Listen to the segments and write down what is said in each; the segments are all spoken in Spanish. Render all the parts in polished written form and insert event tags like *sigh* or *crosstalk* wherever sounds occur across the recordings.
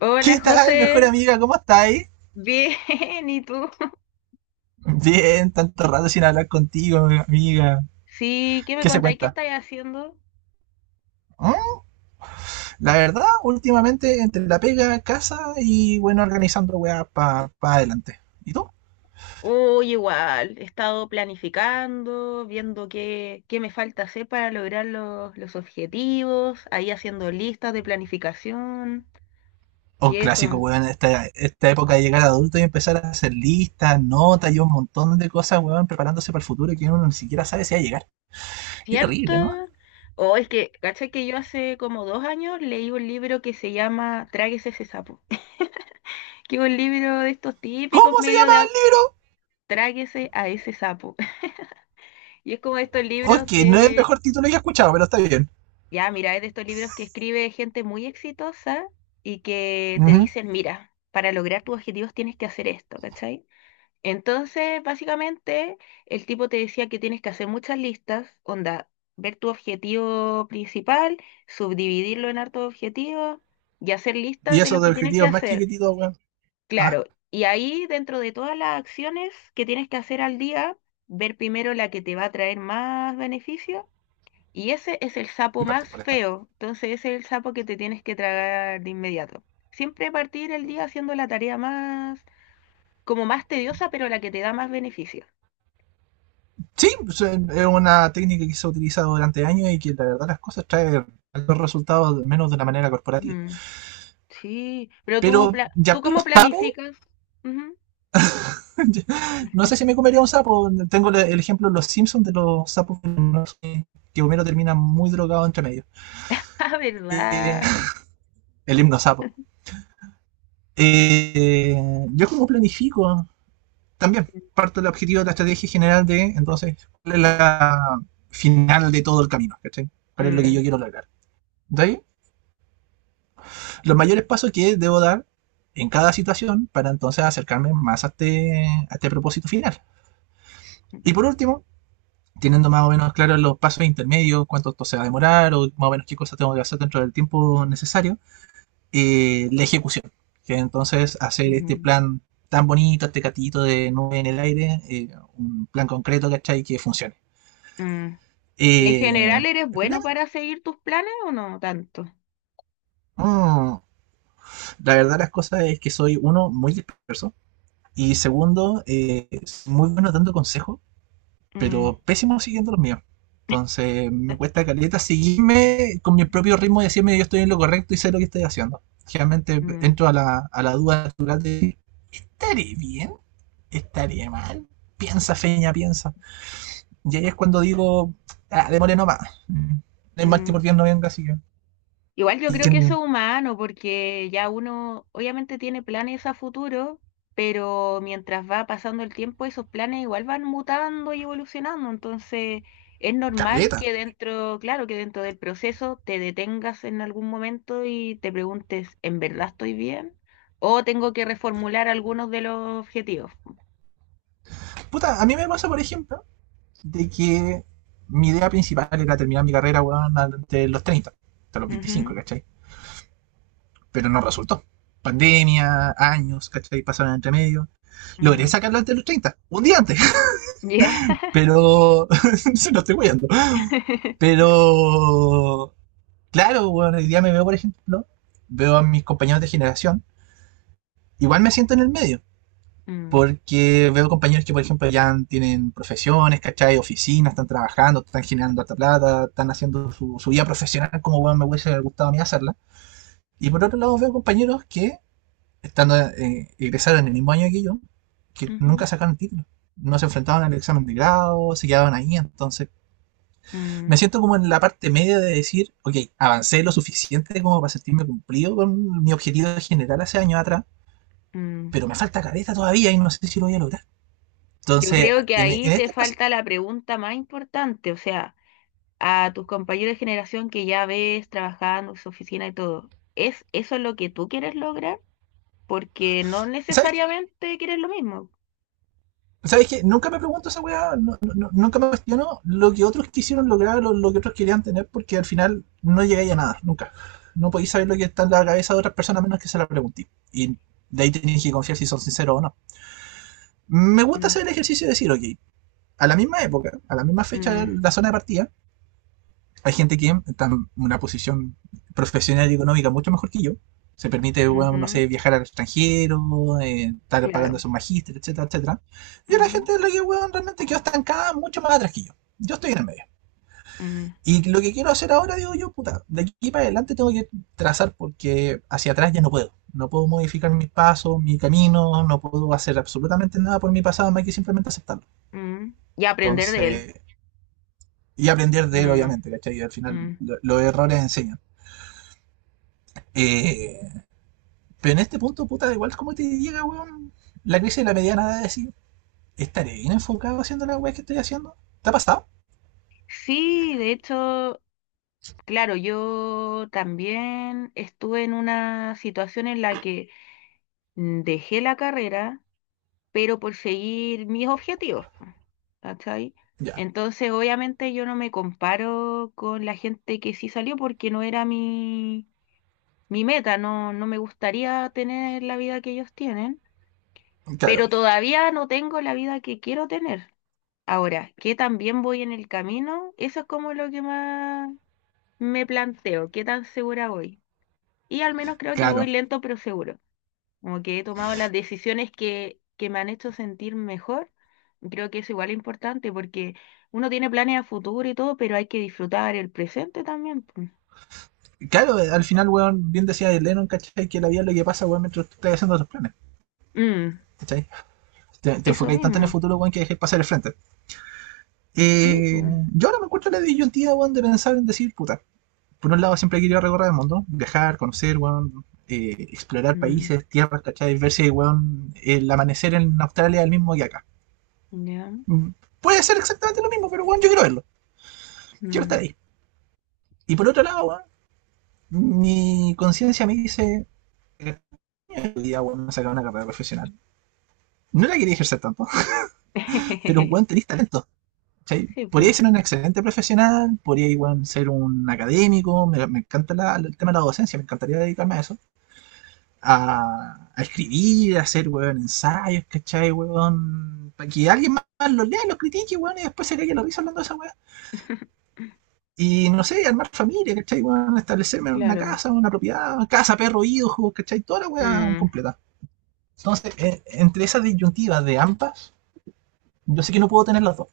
Hola ¿Qué tal, mejor José, amiga? ¿Cómo estáis? bien, *laughs* ¿y tú? Bien, tanto rato sin hablar contigo, amiga. Sí, ¿qué me ¿Qué se contáis? ¿Qué cuenta? estáis haciendo? ¿Mm? La verdad, últimamente entre la pega, casa y bueno, organizando weá para pa adelante. ¿Y tú? Oh, igual, he estado planificando, viendo qué me falta hacer para lograr los objetivos, ahí haciendo listas de planificación Un y eso, clásico, weón, esta época de llegar adulto y empezar a hacer listas, notas y un montón de cosas, weón, preparándose para el futuro que uno ni siquiera sabe si va a llegar. Qué ¿cierto? terrible, ¿no? ¿Cachai que yo hace como dos años leí un libro que se llama Tráguese ese sapo? *laughs* Que es un libro de estos típicos ¿Cómo se medios llama de el libro? Tráguese a ese sapo. *laughs* Y es como estos libros. Ok, no es el mejor título que he escuchado, pero está bien. Ya, mira, es de estos libros que escribe gente muy exitosa y que te Ujú. dicen, mira, para lograr tus objetivos tienes que hacer esto, ¿cachai? Entonces, básicamente, el tipo te decía que tienes que hacer muchas listas, onda, ver tu objetivo principal, subdividirlo en hartos objetivos y hacer Y listas de eso lo de que tienes que objetivos más hacer. chiquititos, weón. Ah, Claro, y ahí dentro de todas las acciones que tienes que hacer al día, ver primero la que te va a traer más beneficios, y ese es el sapo mi parte, más por eso. feo, entonces ese es el sapo que te tienes que tragar de inmediato. Siempre partir el día haciendo la tarea más, como más tediosa, pero la que te da más beneficio. Sí, pues, es una técnica que se ha utilizado durante años y que la verdad las cosas trae los resultados menos de una manera corporativa. Mm, sí, pero tú, Pero ya ¿tú cómo los sapos, planificas? Ujú. *laughs* *laughs* no sé si me comería un sapo. Tengo el ejemplo de los Simpsons de los sapos que Homero termina muy drogado entre medio. Ah, Eh, ¿verdad? *laughs* el himno sapo. Eh, yo como planifico también parte del objetivo de la estrategia general de entonces cuál es la final de todo el camino, ¿cachai? ¿Cuál es lo que yo Mm, quiero lograr? De ahí los mayores pasos que debo dar en cada situación para entonces acercarme más a este propósito final. Y por último, teniendo más o menos claros los pasos intermedios, cuánto esto se va a demorar o más o menos qué cosas tengo que hacer dentro del tiempo necesario, la ejecución. Que entonces hacer este mm, plan tan bonito, este catito de nube en el aire, un plan concreto, ¿cachai? Que funcione. mm. ¿Y en general Eh, eres ¿El bueno problema? para seguir tus planes o no tanto? Mm, la verdad las cosas es que soy uno muy disperso. Y segundo, es muy bueno dando consejos, Mm, pero pésimo siguiendo los míos. Entonces me cuesta caleta seguirme con mi propio ritmo y decirme yo estoy en lo correcto y sé lo que estoy haciendo. Generalmente mm, entro a la duda natural de ¿estaré bien? ¿Estaré mal? Piensa, feña, piensa. Y ahí es cuando digo, ah, démosle nomás. No hay mal que mm. por bien no venga, así que... Igual yo Y creo que que eso es humano, porque ya uno obviamente tiene planes a futuro, pero mientras va pasando el tiempo, esos planes igual van mutando y evolucionando. Entonces, es normal caleta. que dentro, claro, que dentro del proceso te detengas en algún momento y te preguntes, ¿en verdad estoy bien? ¿O tengo que reformular algunos de los objetivos? Puta, a mí me pasa, por ejemplo, de que mi idea principal era terminar mi carrera, weón, de los 30, hasta los 25, Ujú. ¿cachai? Pero no resultó. Pandemia, años, ¿cachai? Pasaron entre medio. Logré Mm. sacarlo antes de los 30, un día antes, Ya. pero *laughs* se lo estoy guiando. *laughs* Pero, claro, weón, hoy día me veo, por ejemplo, veo a mis compañeros de generación, igual me siento en el medio. Mm. Porque veo compañeros que, por ejemplo, ya tienen profesiones, ¿cachai? Oficinas, están trabajando, están generando harta plata, están haciendo su vida profesional como bueno, me hubiese gustado a mí hacerla. Y por otro lado veo compañeros que, estando egresaron en el mismo año que yo, que nunca Ujú. sacaron el título. No se enfrentaban al examen de grado, se quedaban ahí. Entonces, Mm. me siento como en la parte media de decir, ok, avancé lo suficiente como para sentirme cumplido con mi objetivo general hace años atrás, Mm. pero me falta careta todavía y no sé si lo voy a lograr. Yo Entonces, creo que en ahí te este proceso, falta la pregunta más importante, o sea, a tus compañeros de generación que ya ves trabajando en su oficina y todo, ¿es eso lo que tú quieres lograr? Porque no ¿sabes qué? necesariamente quieres lo mismo. ¿Sabes qué? Nunca me pregunto esa weá, no, no, no, nunca me cuestiono lo que otros quisieron lograr, lo que otros querían tener, porque al final no llegáis a nada, nunca. No podéis saber lo que está en la cabeza de otras personas menos que se la preguntéis. Y de ahí tenéis que confiar si son sinceros o no. Me gusta Mm, hacer el ejercicio de decir, ok, a la misma época, a la misma fecha, mm, la zona de partida, hay gente que está en una posición profesional y económica mucho mejor que yo. Se permite, bueno, no ujú, sé, viajar al extranjero, estar pagando a claro. sus magíster, etcétera, etcétera. Y la Ujú, gente de la que, bueno, realmente quedó estancada mucho más atrás que yo. Yo estoy en el medio. mm, Y lo que quiero hacer ahora, digo yo, puta, de aquí para adelante tengo que trazar porque hacia atrás ya no puedo. No puedo modificar mis pasos, mi camino, no puedo hacer absolutamente nada por mi pasado, más que simplemente aceptarlo. mm. Y aprender de él. Entonces, y aprender de él, Mm, obviamente, ¿cachai? Y al final, mm. Los errores enseñan. Eh, pero en este punto, puta, igual como te llega, weón, la crisis de la mediana edad de decir, ¿estaré bien enfocado haciendo la weá que estoy haciendo? ¿Te ha pasado? Sí, de hecho, claro, yo también estuve en una situación en la que dejé la carrera pero por seguir mis objetivos, po, ¿cachai? Ya, Entonces, obviamente yo no me comparo con la gente que sí salió porque no era mi meta, no me gustaría tener la vida que ellos tienen, pero claro, todavía no tengo la vida que quiero tener. Ahora, que también voy en el camino, eso es como lo que más me planteo, qué tan segura voy. Y al menos creo que voy claro. lento pero seguro. Como que he tomado las decisiones que me han hecho sentir mejor. Creo que es igual importante porque uno tiene planes a futuro y todo, pero hay que disfrutar el presente también, pues. Claro, al final, weón, bien decía Lennon, ¿cachai? Que la vida es lo que pasa, weón, mientras tú estás haciendo tus planes. Mm, ¿Cachai? Te eso enfocáis tanto en el mismo. futuro, weón, que dejéis pasar el frente. Sí, Eh, pues. yo ahora me encuentro la disyuntiva, weón, de pensar en decir, puta, por un lado siempre he querido recorrer el mundo, viajar, conocer, weón, explorar Mm, países, tierras, ¿cachai? Ver si, weón, el amanecer en Australia es el mismo que acá. ya. Puede ser exactamente lo mismo, pero bueno, yo quiero verlo. Quiero Mm. estar ahí. Y por otro lado, weón, mi conciencia me dice. Ya, weón, sacar una carrera profesional. No la quería ejercer tanto, *laughs* pero weón, *laughs* tenés talento. ¿Sí? Sí, Podría pues. ser un excelente profesional, podría igual ser un académico. Me encanta la- el tema de la docencia, me encantaría dedicarme a eso. A escribir, a hacer weón, ensayos, ¿cachai? Weón, para que alguien más los lea, los critique, weón, y después se le que lo hizo hablando de esa weón. *laughs* Y no sé, armar familia, ¿cachai? Bueno, establecerme en una Claro. casa, una propiedad, casa, perro, hijos, ¿cachai? Toda la weá Mm, completa. Entonces, entre esas disyuntivas de ambas, yo sé que no puedo tener las dos.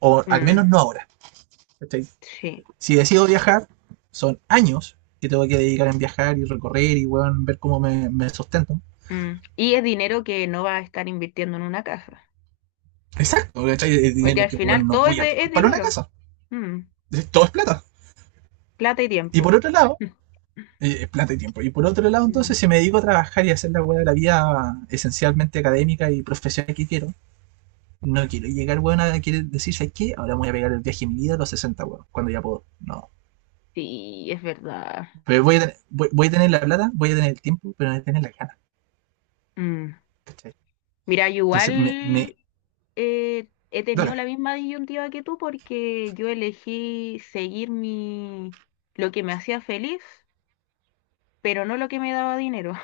O al mm, menos no ahora. ¿Cachai? sí. Si decido viajar, son años que tengo que dedicar en viajar y recorrer y bueno, ver cómo me sustento. Mm. Y es dinero que no va a estar invirtiendo en una casa. Exacto, ¿cachai? El Porque dinero al que bueno, final no todo voy a tener es para una dinero. casa. Mm, Todo es plata. plata y Y tiempo. por otro lado, *laughs* plata y tiempo. Y por otro lado, entonces, si me dedico a trabajar y a hacer la weá de la vida esencialmente académica y profesional que quiero, no quiero llegar, weón, a querer decir, ¿sabes qué? Ahora me voy a pegar el viaje de mi vida a los 60 weón, cuando ya puedo. No. Sí, es verdad. Pero voy a, tener, voy a tener la plata, voy a tener el tiempo, pero no voy a tener la gana. Mm. ¿Cachai? Mira, yo Entonces, me igual he tenido dale, la misma disyuntiva que tú porque yo elegí seguir mi lo que me hacía feliz, pero no lo que me daba dinero.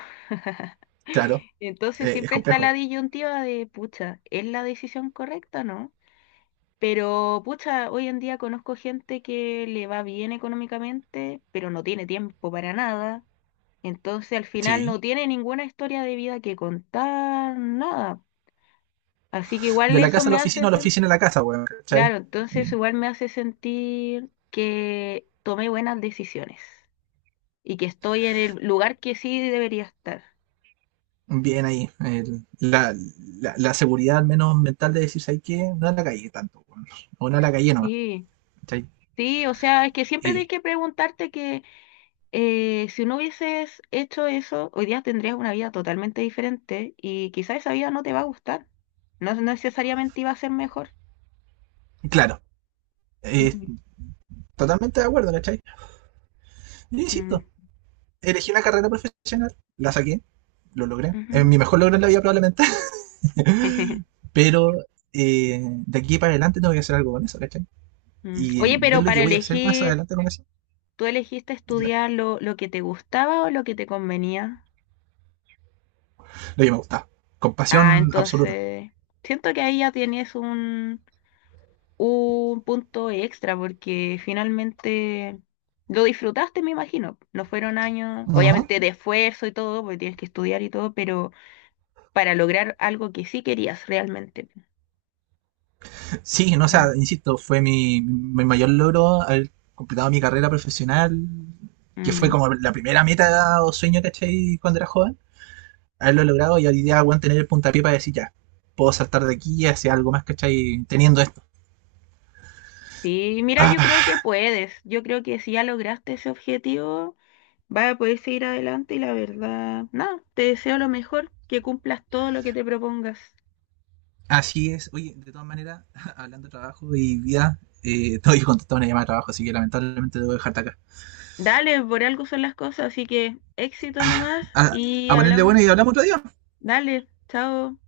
claro, *laughs* Entonces es siempre está complejo. la disyuntiva de, pucha, ¿es la decisión correcta o no? Pero, pucha, hoy en día conozco gente que le va bien económicamente, pero no tiene tiempo para nada. Entonces al final Sí. no tiene ninguna historia de vida que contar, nada. Así que igual De la eso casa a me la hace oficina o la oficina a la casa, weón, ¿cachai? claro, entonces Eh, igual me hace sentir que tomé buenas decisiones y que estoy en el lugar que sí debería estar. bien ahí. La seguridad, al menos mental, de decir, ¿sabes qué? No a la calle tanto, weón. O no a la calle no Sí, ¿cachai? sí, o sea, es que siempre tienes Y, que preguntarte que si no hubieses hecho eso, hoy día tendrías una vida totalmente diferente y quizás esa vida no te va a gustar. No necesariamente iba a ser mejor. claro, eh, Mm, totalmente de acuerdo, ¿cachai? Yo insisto, mm, elegí la carrera profesional, la saqué, lo logré. Es ujú. mi mejor logro en la vida probablemente. *laughs* *laughs* Pero eh, de aquí para adelante tengo que hacer algo con eso, ¿cachai? Mm. Y Oye, ver pero lo que para voy a hacer más elegir, adelante con eso, ¿tú elegiste dime, estudiar lo que te gustaba o lo que te convenía? lo que me gusta. Con Ah, pasión absoluta. entonces, siento que ahí ya tienes un punto extra porque finalmente lo disfrutaste, me imagino. No fueron años, Ajá. obviamente de esfuerzo y todo, porque tienes que estudiar y todo, pero para lograr algo que sí querías realmente. Sí, no, o Mm. sea, insisto, fue mi mayor logro haber completado mi carrera profesional, que fue Mm. como la primera meta o sueño, ¿cachai? Cuando era joven. Haberlo logrado y hoy día, weón, tener el puntapié para decir ya, puedo saltar de aquí y hacer algo más, ¿cachai? Teniendo esto. Sí, mira, yo creo que Ah, puedes. Yo creo que si ya lograste ese objetivo vas a poder seguir adelante y la verdad, nada, te deseo lo mejor, que cumplas todo lo que te propongas. así es. Oye, de todas maneras, *laughs* hablando de trabajo y vida, *laughs* todavía contestado una llamada de trabajo, así que lamentablemente debo dejarte acá. Dale, por algo son las cosas, así que éxito nomás A, y a ponerle hablamos. bueno y hablamos otro día. Chao. Dale, chao.